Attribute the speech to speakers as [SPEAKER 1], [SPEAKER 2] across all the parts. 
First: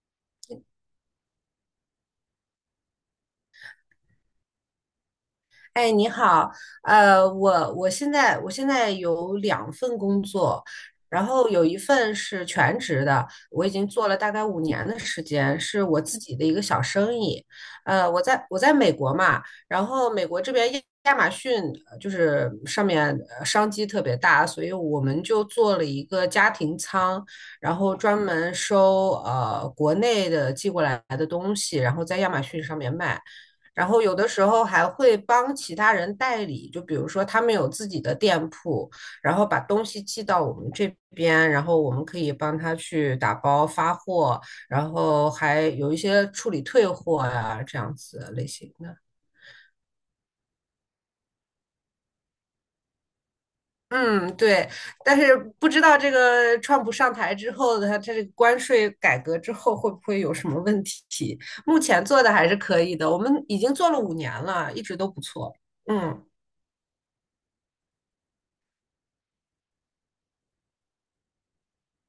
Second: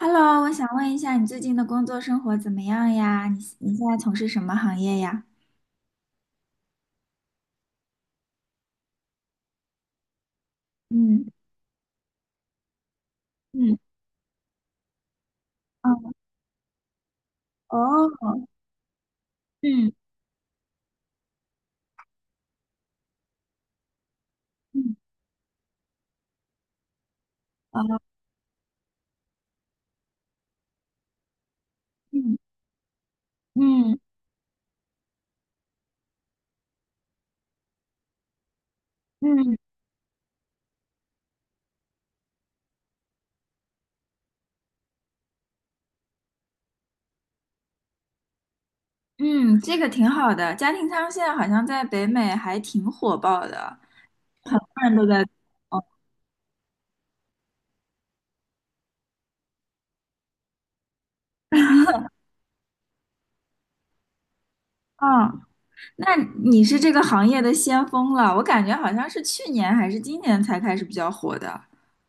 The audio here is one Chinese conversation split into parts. [SPEAKER 1] Hello，我想问一下，你最近的工作生活怎么样呀？你现在从事什么行业呀？
[SPEAKER 2] 哎，你好，我现在有两份工作，
[SPEAKER 1] 嗯。
[SPEAKER 2] 然后有一份是全职的，我已
[SPEAKER 1] 嗯。
[SPEAKER 2] 经做了大概五年的时间，是我
[SPEAKER 1] 嗯。
[SPEAKER 2] 自己的一个小生意。我在
[SPEAKER 1] 哦。
[SPEAKER 2] 我在美国嘛，然
[SPEAKER 1] 嗯。
[SPEAKER 2] 后美国这边亚马逊就是上面商机特别大，所以
[SPEAKER 1] 嗯。
[SPEAKER 2] 我们就做了一个家庭仓，然后
[SPEAKER 1] 哦。
[SPEAKER 2] 专门收国内的寄过来的东西，然后在亚
[SPEAKER 1] 嗯。
[SPEAKER 2] 马逊上面卖。然
[SPEAKER 1] 嗯。
[SPEAKER 2] 后有的时候还会帮其他人代理，就比如说他们有自己的店铺，然后
[SPEAKER 1] 嗯。
[SPEAKER 2] 把东西寄到我们这边，然后我们可以帮他去打包发货，然后还有一些处理退货呀，这样子类型的。
[SPEAKER 1] 嗯，这个挺好的。家庭舱现在好像在北美还挺火爆的，
[SPEAKER 2] 嗯，对，
[SPEAKER 1] 很多人都
[SPEAKER 2] 但
[SPEAKER 1] 在。
[SPEAKER 2] 是不知
[SPEAKER 1] 哦。
[SPEAKER 2] 道这个川普上台之后的他这个关税改革之后会不会有什么问题？目前做的还是可以的，我们已经做了五年了，一直都不
[SPEAKER 1] 哦，
[SPEAKER 2] 错。
[SPEAKER 1] 那
[SPEAKER 2] 嗯。
[SPEAKER 1] 你是这个行业的先锋了，我感觉好像是去年还是今年才开始比较火的。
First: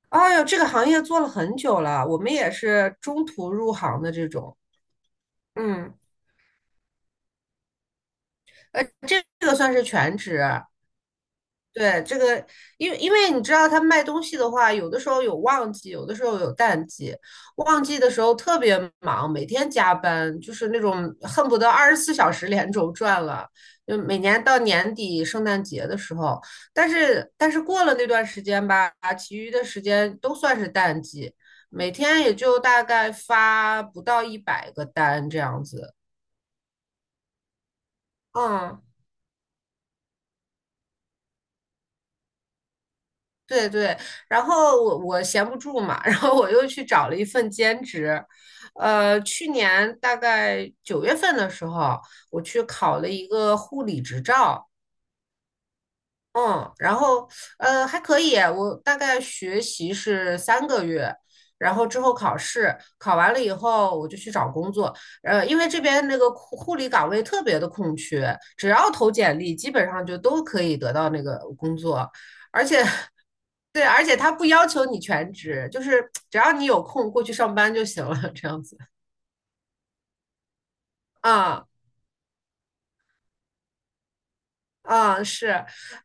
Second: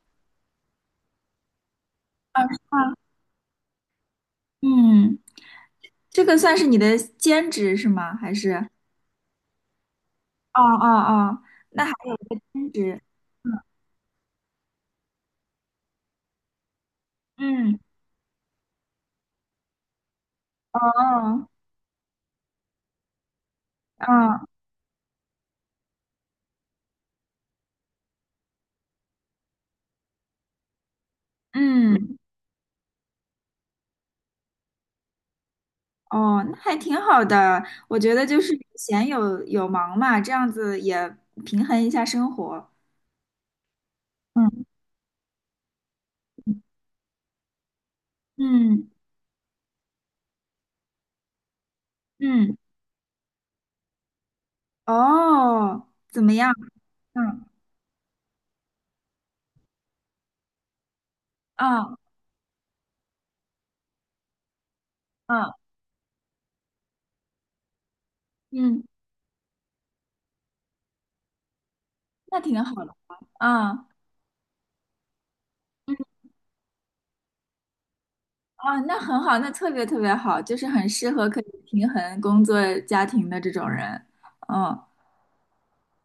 [SPEAKER 2] 哎呦，这个行业做了很久了，我们
[SPEAKER 1] 啊，是
[SPEAKER 2] 也
[SPEAKER 1] 吗？
[SPEAKER 2] 是中途入行的这种。
[SPEAKER 1] 嗯，
[SPEAKER 2] 嗯，
[SPEAKER 1] 这个算是你的兼职是吗？还是？
[SPEAKER 2] 呃，这个算是全职，
[SPEAKER 1] 哦哦哦，那还
[SPEAKER 2] 对，
[SPEAKER 1] 有
[SPEAKER 2] 这
[SPEAKER 1] 一个
[SPEAKER 2] 个，
[SPEAKER 1] 兼
[SPEAKER 2] 因为
[SPEAKER 1] 职。
[SPEAKER 2] 因为你知道，他卖东西的话，有的时候有旺季，有的时候有淡季。
[SPEAKER 1] 嗯。
[SPEAKER 2] 旺季的时候特别忙，每天加班，就是那种
[SPEAKER 1] 哦。
[SPEAKER 2] 恨不得24小时连轴转了。就每
[SPEAKER 1] 哦。
[SPEAKER 2] 年到年底圣诞节的时候，但是过了那段时间吧，其余的时间都算是淡季，每
[SPEAKER 1] 嗯。
[SPEAKER 2] 天也就大概发不到100个单这样子。
[SPEAKER 1] 哦，那还挺好的。我觉得就是有
[SPEAKER 2] 嗯，
[SPEAKER 1] 闲有忙嘛，这样子也平衡一下生活。
[SPEAKER 2] 对对，然
[SPEAKER 1] 嗯。
[SPEAKER 2] 后我闲不住嘛，然后我又去找了一份兼职，
[SPEAKER 1] 嗯。
[SPEAKER 2] 去年大概9月份的时候，我
[SPEAKER 1] 嗯，
[SPEAKER 2] 去考了一个护理执照，
[SPEAKER 1] 哦，怎么样？
[SPEAKER 2] 嗯，然后
[SPEAKER 1] 嗯。
[SPEAKER 2] 还可以，我大概学习是3个月，然后
[SPEAKER 1] 嗯。
[SPEAKER 2] 之后考试，考完了以后我就去找工作。
[SPEAKER 1] 嗯。
[SPEAKER 2] 因为这边那个护理岗位特别的空缺，只
[SPEAKER 1] 嗯，
[SPEAKER 2] 要投简历，基本上就都可以得到那个工作，
[SPEAKER 1] 那挺
[SPEAKER 2] 而
[SPEAKER 1] 好
[SPEAKER 2] 且
[SPEAKER 1] 的。
[SPEAKER 2] 对，
[SPEAKER 1] 啊。
[SPEAKER 2] 而且他不要求你全职，就
[SPEAKER 1] 嗯。
[SPEAKER 2] 是只要你有空过去上班就行了，这样子。
[SPEAKER 1] 啊，那很好，那特别特别好，就是很适合可以
[SPEAKER 2] 啊、
[SPEAKER 1] 平衡工作家庭的这种人。嗯。
[SPEAKER 2] 啊，是，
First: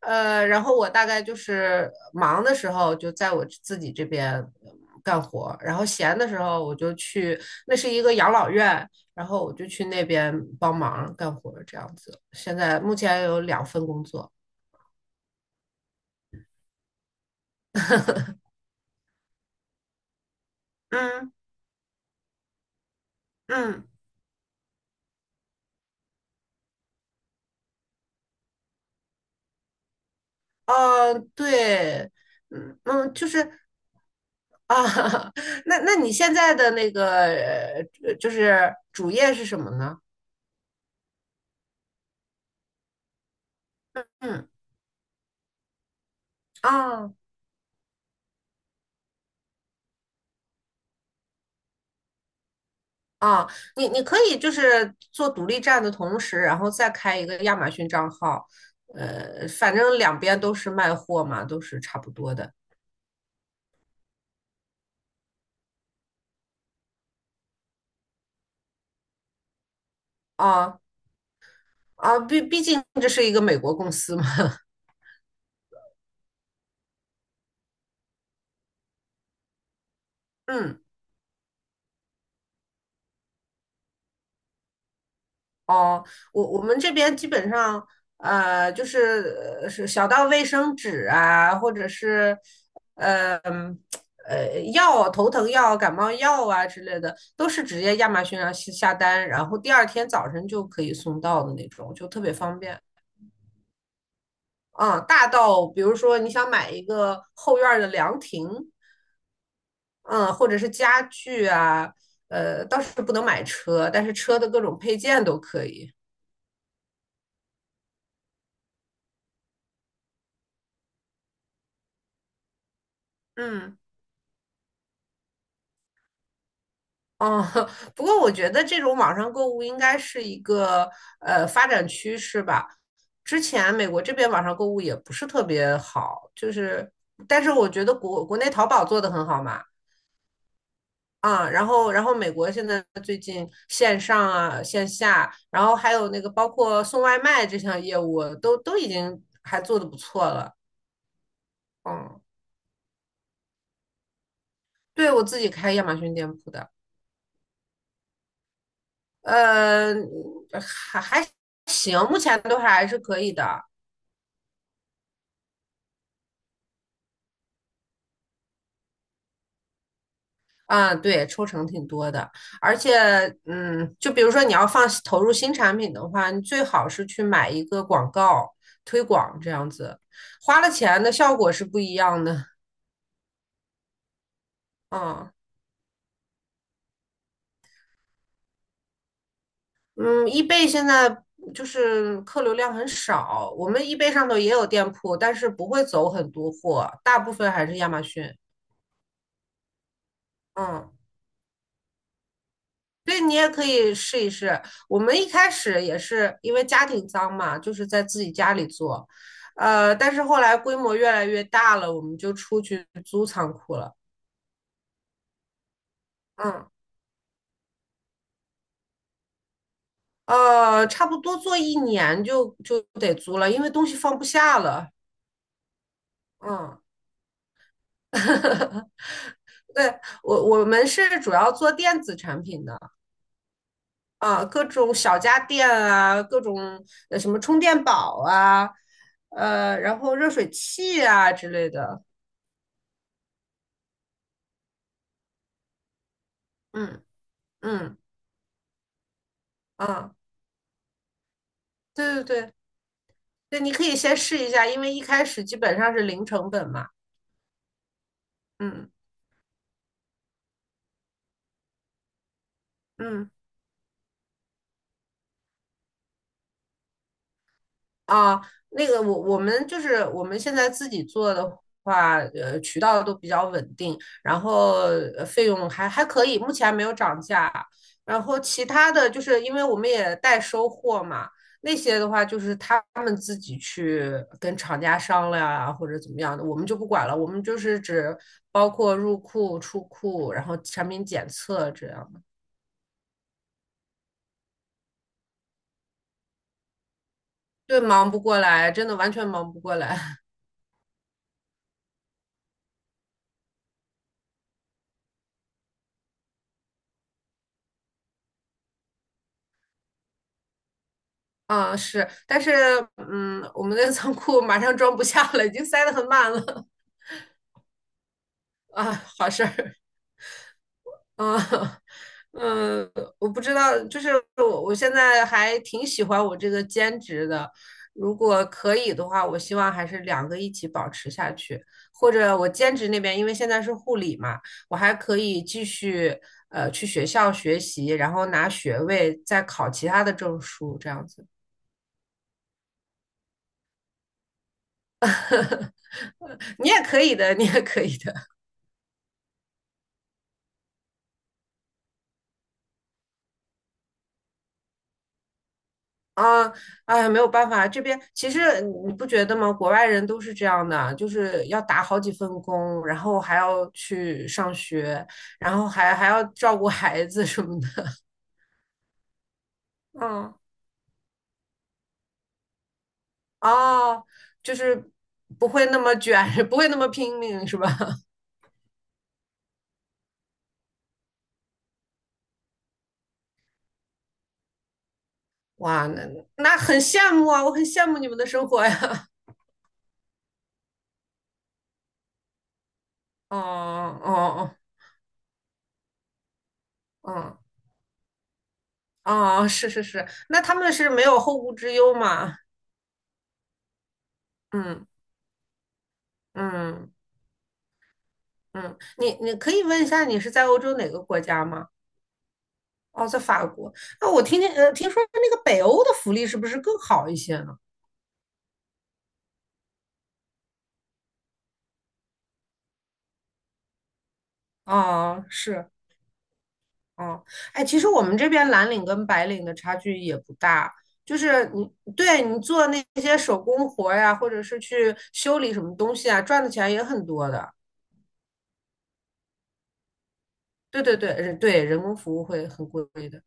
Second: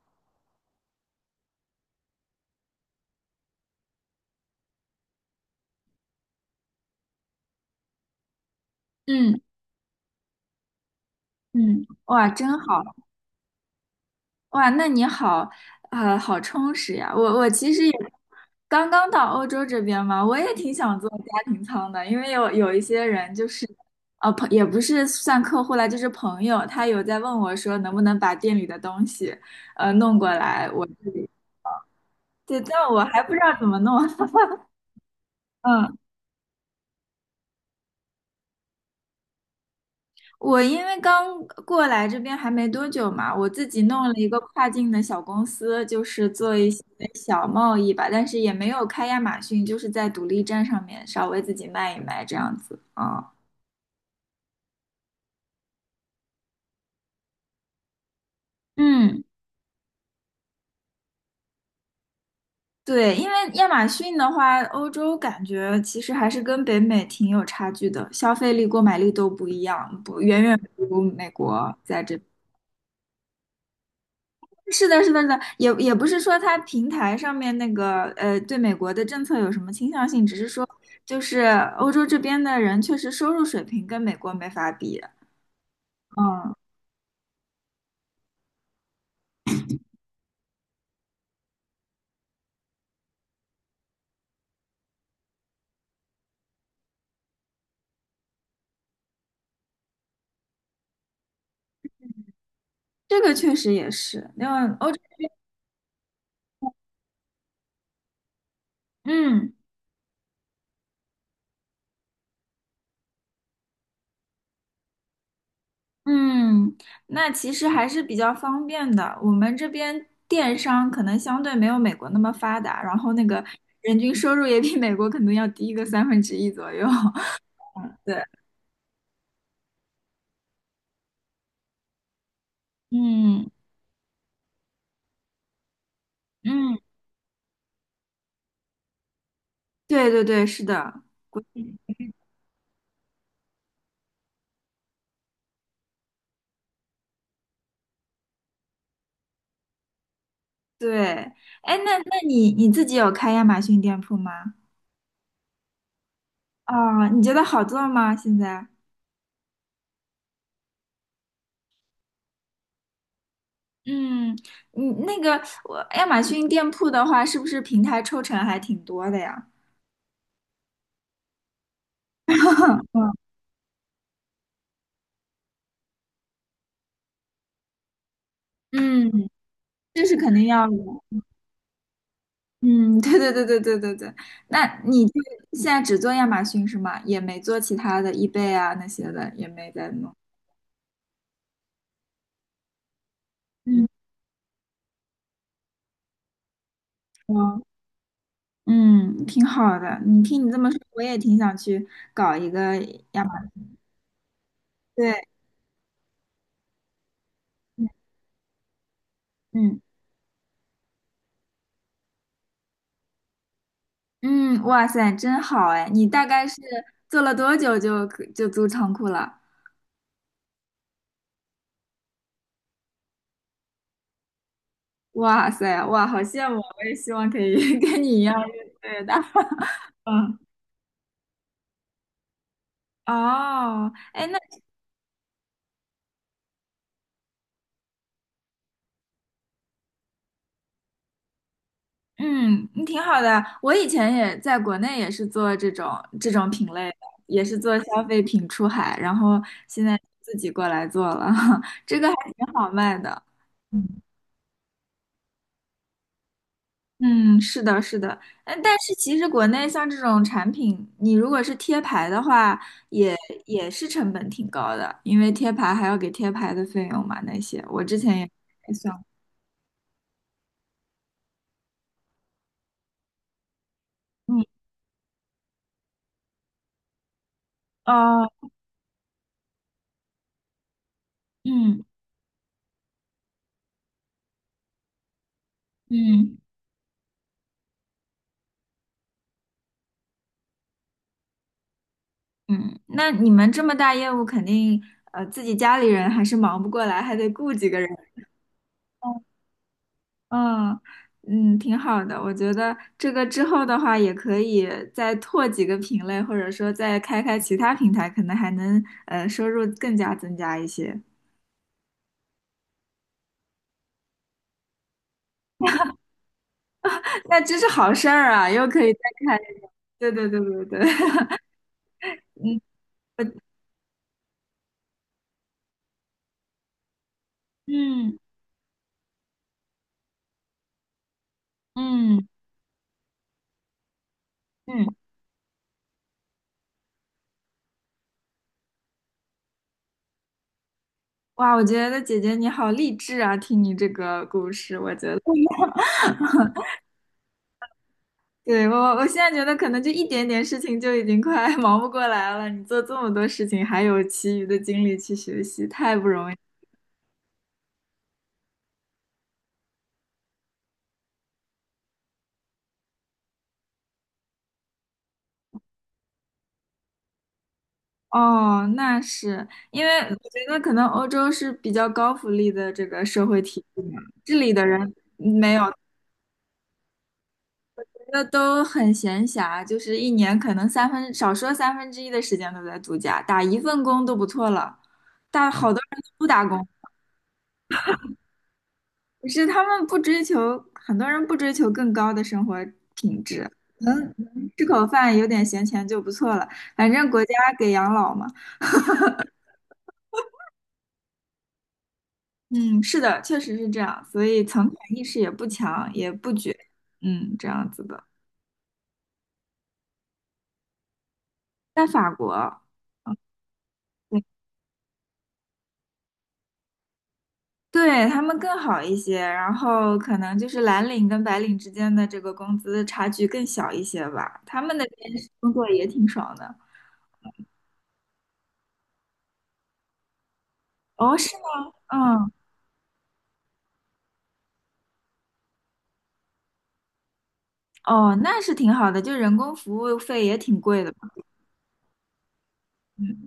[SPEAKER 2] 然后我大概就是忙的时候就在我自己这边干活，然后闲的时候我就去，那是一个养老院，然
[SPEAKER 1] 嗯。
[SPEAKER 2] 后我就去那边帮忙干活，这
[SPEAKER 1] 嗯，
[SPEAKER 2] 样子。
[SPEAKER 1] 哇，
[SPEAKER 2] 现
[SPEAKER 1] 真
[SPEAKER 2] 在
[SPEAKER 1] 好。
[SPEAKER 2] 目前有两份工作。
[SPEAKER 1] 哇，那你好，好充实呀。我其实也刚刚到欧洲这边嘛，我也挺想做
[SPEAKER 2] 嗯
[SPEAKER 1] 家庭舱的，因为有一些人就是，
[SPEAKER 2] 嗯，
[SPEAKER 1] 也不是算客户啦，就是朋友，他有在问我说能不能把店里的东西，弄过来，我
[SPEAKER 2] 哦，对，
[SPEAKER 1] 对，
[SPEAKER 2] 嗯
[SPEAKER 1] 但我
[SPEAKER 2] 嗯，
[SPEAKER 1] 还
[SPEAKER 2] 就
[SPEAKER 1] 不知道
[SPEAKER 2] 是
[SPEAKER 1] 怎么弄。
[SPEAKER 2] 啊，那
[SPEAKER 1] 嗯，
[SPEAKER 2] 那你现在的那个就是主业是什么呢？
[SPEAKER 1] 我因为刚过来这边还没多久嘛，我自己弄了一个
[SPEAKER 2] 嗯
[SPEAKER 1] 跨境的小公司，就是做一些
[SPEAKER 2] 啊。
[SPEAKER 1] 小贸易吧，但是也没有开亚马逊，就是在独立站上面稍微自己卖一卖这样子啊。
[SPEAKER 2] 啊，你可以就是做独立站的同时，然后再开一个亚马逊账号，
[SPEAKER 1] 嗯，
[SPEAKER 2] 反正两边都是卖货嘛，都是差不多的
[SPEAKER 1] 对，因为亚马逊的话，欧洲感觉其实还是跟北美挺有差距的，消费力、购买力都不一样，不远远
[SPEAKER 2] 啊
[SPEAKER 1] 不如美国在这。
[SPEAKER 2] 啊，毕竟这是一个美国公司嘛，
[SPEAKER 1] 是的，是的，是的，也不是说它平台上面那个对美国的政策有什么倾向性，只是说
[SPEAKER 2] 嗯。
[SPEAKER 1] 就是欧洲这边的人确实收入水平跟美国没法比。
[SPEAKER 2] 哦，我
[SPEAKER 1] 嗯，
[SPEAKER 2] 我们这边基本上，就是是小到卫生纸啊，或者是，呃嗯药、头疼药、感冒药啊之类的，都是直接亚马逊上下单，然后第二天早晨就可以送到的那种，就特别方便。
[SPEAKER 1] 这个确实也是，因为欧洲，
[SPEAKER 2] 嗯，大到比如说你想买一个后院儿的凉亭，
[SPEAKER 1] 嗯。
[SPEAKER 2] 嗯，或者是家具啊，倒是不能买车，但是车的各种配件都可以。
[SPEAKER 1] 嗯，那其实还是比较方便的。我们这边电商可能相对没有美国那么发达，然后那个
[SPEAKER 2] 嗯。
[SPEAKER 1] 人均收入也比美国可能要低个三分之一左右。
[SPEAKER 2] 哦，不过
[SPEAKER 1] 对。
[SPEAKER 2] 我觉得这种网上购物应该是一个发展趋势吧。之
[SPEAKER 1] 嗯。
[SPEAKER 2] 前美国这边网上购物也不是特别好，就
[SPEAKER 1] 嗯，
[SPEAKER 2] 是，但是我觉得国内淘宝做的很好嘛，
[SPEAKER 1] 对对对，是的。
[SPEAKER 2] 啊，然后美国现在最近线上啊线下，然后还有那个包括送外卖这项业务都已经还做的不错了，
[SPEAKER 1] 对，哎，那那
[SPEAKER 2] 嗯，
[SPEAKER 1] 你你自己有开亚马逊店铺吗？
[SPEAKER 2] 对我自己开亚马逊店铺的，
[SPEAKER 1] 哦，你觉得好做吗？现在？
[SPEAKER 2] 呃，还行，目前都还是可以的。
[SPEAKER 1] 嗯，你那个我亚马逊店铺的话，是不是平台抽成还挺多的呀？
[SPEAKER 2] 啊，对，抽成挺多的，而且，嗯，就比如说你要放投入新产品的话，你最好是去买一个广告推
[SPEAKER 1] 嗯。嗯，
[SPEAKER 2] 广这样子，
[SPEAKER 1] 这是肯定
[SPEAKER 2] 花
[SPEAKER 1] 要
[SPEAKER 2] 了
[SPEAKER 1] 的。
[SPEAKER 2] 钱的效果是不一样的。
[SPEAKER 1] 嗯，对对对对对对对。那你就
[SPEAKER 2] 啊，
[SPEAKER 1] 现在只做亚马逊是吗？也没做其他的 eBay 啊那些的，也没在弄。
[SPEAKER 2] 嗯，易贝现在就是客流量很少，我们
[SPEAKER 1] 嗯。
[SPEAKER 2] 易贝上头也有店铺，但是不会走很多货，大部分
[SPEAKER 1] 哦。
[SPEAKER 2] 还是亚马逊。
[SPEAKER 1] 嗯，挺好的。你听你这么说，
[SPEAKER 2] 嗯。
[SPEAKER 1] 我也挺想去搞一个
[SPEAKER 2] 对
[SPEAKER 1] 亚
[SPEAKER 2] 你
[SPEAKER 1] 马
[SPEAKER 2] 也
[SPEAKER 1] 逊。
[SPEAKER 2] 可以试一试。我们
[SPEAKER 1] 对。
[SPEAKER 2] 一开始也是因为家庭脏嘛，就是
[SPEAKER 1] 嗯。
[SPEAKER 2] 在自己家里做，
[SPEAKER 1] 嗯。
[SPEAKER 2] 但是后来规模越来越大了，我们就出去租仓库了。
[SPEAKER 1] 嗯，哇塞，真好哎！你大概是
[SPEAKER 2] 嗯，
[SPEAKER 1] 做了多久就租仓库了？
[SPEAKER 2] 差不多做一年就得租了，因为东西放不下了。
[SPEAKER 1] 哇塞，哇，好羡慕啊！
[SPEAKER 2] 嗯，
[SPEAKER 1] 我也希望可以 跟你一样越 做越大。
[SPEAKER 2] 对，
[SPEAKER 1] 嗯。
[SPEAKER 2] 我们是主要做电子产品的
[SPEAKER 1] 哦。哎，那
[SPEAKER 2] 啊，各种小家电啊，各种什么充电宝啊，然后热水器啊之类的。
[SPEAKER 1] 嗯，你挺好的。我以前也在国内也是做这种品类的，
[SPEAKER 2] 嗯
[SPEAKER 1] 也是做
[SPEAKER 2] 嗯
[SPEAKER 1] 消费品出海，然后现在
[SPEAKER 2] 啊，
[SPEAKER 1] 自己过来做了，这个还
[SPEAKER 2] 对对
[SPEAKER 1] 挺
[SPEAKER 2] 对
[SPEAKER 1] 好卖的。
[SPEAKER 2] 对，你可以
[SPEAKER 1] 嗯。
[SPEAKER 2] 先试一下，因为一开始基本上是零成本嘛。
[SPEAKER 1] 嗯，是的，是的，嗯，但
[SPEAKER 2] 嗯
[SPEAKER 1] 是其实国内像这种产品，你如果是贴牌的话，也
[SPEAKER 2] 嗯。
[SPEAKER 1] 也是成本挺高的，因为贴牌还要给贴牌的费用嘛，那些我之前也
[SPEAKER 2] 啊，
[SPEAKER 1] 也
[SPEAKER 2] 那
[SPEAKER 1] 算
[SPEAKER 2] 个
[SPEAKER 1] 过。
[SPEAKER 2] 我们就是我们现在自己做的话，渠道都比较稳定，然
[SPEAKER 1] 嗯。
[SPEAKER 2] 后费用还可以，目前还没有涨价。然后
[SPEAKER 1] 哦。
[SPEAKER 2] 其他的就是因为我们也代收货嘛，那
[SPEAKER 1] 嗯。
[SPEAKER 2] 些的话就是他们自己去跟厂家商量啊，或者怎么样
[SPEAKER 1] 嗯。
[SPEAKER 2] 的，我们就不管了，我们就是只包括入库、出库，然后产品检测这样的。
[SPEAKER 1] 嗯，那你们这么大业务，肯定自己家里人还是忙不过来，还得雇几个
[SPEAKER 2] 对，
[SPEAKER 1] 人。
[SPEAKER 2] 忙不过来，真的完全忙不过来。
[SPEAKER 1] 嗯。嗯，挺好的。我觉得这个之后的话，也可以再拓几个品类，或者说再开其他平台，可能还能收入更加增加一些。
[SPEAKER 2] 啊，是，但是我们的仓库马上装不下了，已经塞得很满了
[SPEAKER 1] 那这是好事儿啊，又可以
[SPEAKER 2] 啊，
[SPEAKER 1] 再
[SPEAKER 2] 好
[SPEAKER 1] 开
[SPEAKER 2] 事
[SPEAKER 1] 一个。
[SPEAKER 2] 儿
[SPEAKER 1] 对对对对对，
[SPEAKER 2] 啊，
[SPEAKER 1] 嗯。
[SPEAKER 2] 嗯，我不知道，就是我现在还挺喜欢我这个兼职的，如
[SPEAKER 1] 嗯。
[SPEAKER 2] 果可以的话，我希望还是两个一起保持下去，或
[SPEAKER 1] 嗯。
[SPEAKER 2] 者我兼职那边，因为现在是护理嘛，我
[SPEAKER 1] 嗯，
[SPEAKER 2] 还可以继续去学校学习，然后拿学位，再考其他的证书，这样子，
[SPEAKER 1] 哇，我觉得姐姐你好励志啊，听你这个故事，我觉得。
[SPEAKER 2] 你也可以的，你也可以的。
[SPEAKER 1] 对，我现在觉得可能就一点点事情就已经快 忙不过来了，你做这么多事情，还有其余的精力去学习，太不容易。
[SPEAKER 2] 啊，哎，没有办法，这边其实你不觉得吗？国外人都是这样的，就是要打好几份工，然后还要去上学，然后还要照顾孩子什么的。
[SPEAKER 1] 哦，那是因为 我觉
[SPEAKER 2] 嗯，
[SPEAKER 1] 得可能欧洲是比较高福利的这个社会体系嘛，
[SPEAKER 2] 哦，
[SPEAKER 1] 这里
[SPEAKER 2] 就
[SPEAKER 1] 的
[SPEAKER 2] 是
[SPEAKER 1] 人
[SPEAKER 2] 不
[SPEAKER 1] 没有，
[SPEAKER 2] 会那么卷，不会那么拼命，是吧？
[SPEAKER 1] 那都很闲暇，就是一年可能三分，少说三分之一的时间都在度假，打一份工都不错了，但 好多
[SPEAKER 2] 哇，
[SPEAKER 1] 人
[SPEAKER 2] 那
[SPEAKER 1] 都不打
[SPEAKER 2] 那
[SPEAKER 1] 工。
[SPEAKER 2] 很羡慕啊，我很羡慕你们的生活呀。
[SPEAKER 1] 可是他们不追求，很多人不追求更高的生活品
[SPEAKER 2] 哦
[SPEAKER 1] 质，能
[SPEAKER 2] 哦
[SPEAKER 1] 吃口饭，有点闲钱就不错了，反正国家
[SPEAKER 2] 哦
[SPEAKER 1] 给养老嘛。
[SPEAKER 2] 哦，是是是，那他们是没有后顾之忧嘛？
[SPEAKER 1] 嗯，是的，确实是这样，所以存款
[SPEAKER 2] 嗯
[SPEAKER 1] 意识也不强，也不卷。
[SPEAKER 2] 嗯。
[SPEAKER 1] 嗯，这样子的。
[SPEAKER 2] 嗯，你可以问一下，你是在欧洲哪个国家吗？
[SPEAKER 1] 在法国。
[SPEAKER 2] 哦，
[SPEAKER 1] 嗯，
[SPEAKER 2] 在法国。那我
[SPEAKER 1] 对。
[SPEAKER 2] 听听，听说那个北欧的福利是不是更好一些呢？
[SPEAKER 1] 对，他们更好一些，然后可能就是蓝领跟白领之间的这个工资差距更小一些吧。他们那边
[SPEAKER 2] 哦，
[SPEAKER 1] 是工作
[SPEAKER 2] 是，
[SPEAKER 1] 也挺爽的。
[SPEAKER 2] 哦，哎，其实我们这边蓝领跟白领的差距也不大，
[SPEAKER 1] 哦，
[SPEAKER 2] 就
[SPEAKER 1] 是
[SPEAKER 2] 是你
[SPEAKER 1] 吗？
[SPEAKER 2] 对
[SPEAKER 1] 嗯。
[SPEAKER 2] 你做那些手工活儿呀，或者是去修理什么东西啊，赚的钱也很多的。
[SPEAKER 1] 哦，那是挺好的，就人工服务费也挺贵
[SPEAKER 2] 对
[SPEAKER 1] 的。
[SPEAKER 2] 对对，人工服务会很贵的。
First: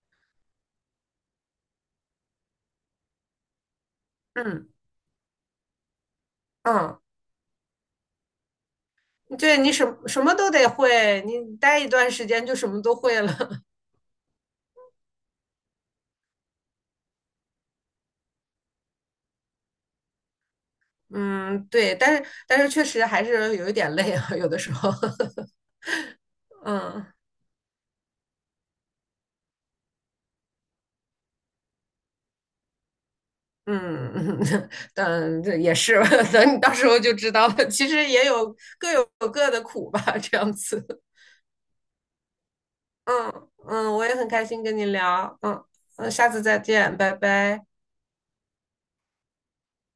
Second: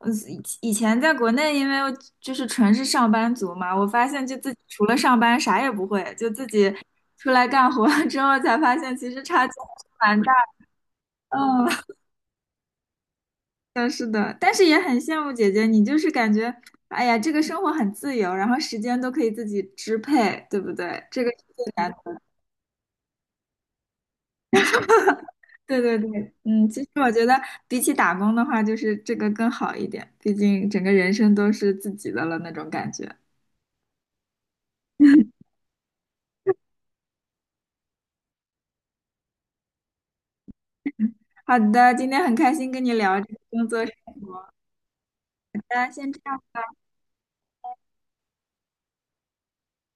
[SPEAKER 1] 嗯，以前在国内，因为我就是纯是上班族嘛，我发现就自己
[SPEAKER 2] 嗯
[SPEAKER 1] 除了上班啥也不会，就自己
[SPEAKER 2] 嗯，
[SPEAKER 1] 出来干活儿之后才发现，其实差距
[SPEAKER 2] 对你
[SPEAKER 1] 还
[SPEAKER 2] 什
[SPEAKER 1] 是
[SPEAKER 2] 么
[SPEAKER 1] 蛮
[SPEAKER 2] 什
[SPEAKER 1] 大
[SPEAKER 2] 么都
[SPEAKER 1] 的。
[SPEAKER 2] 得会，你
[SPEAKER 1] 嗯，
[SPEAKER 2] 待
[SPEAKER 1] 是
[SPEAKER 2] 一段时间就什么都会了。
[SPEAKER 1] 的，是的，但是也很羡慕姐姐，你就是感觉，哎呀，这个生活很自由，然后时间都可以自己支配，对不对？这个是
[SPEAKER 2] 嗯，
[SPEAKER 1] 最难
[SPEAKER 2] 对，但
[SPEAKER 1] 的。
[SPEAKER 2] 是但是确实还是有一点累啊，有的时候，
[SPEAKER 1] 对对对，嗯，其实我
[SPEAKER 2] 嗯
[SPEAKER 1] 觉得比起打工的话，就是这个更好一点，毕竟整个人生都是自己的了那种感觉。
[SPEAKER 2] 嗯嗯，但这也是，等你到时候就知道了。其实也有各有各的苦吧，这样子。
[SPEAKER 1] 好的，今天很开心跟你聊这个
[SPEAKER 2] 嗯
[SPEAKER 1] 工作生
[SPEAKER 2] 嗯，我也很开
[SPEAKER 1] 活，
[SPEAKER 2] 心跟你聊，嗯
[SPEAKER 1] 大家
[SPEAKER 2] 嗯，
[SPEAKER 1] 先这
[SPEAKER 2] 下
[SPEAKER 1] 样。
[SPEAKER 2] 次再见，拜拜。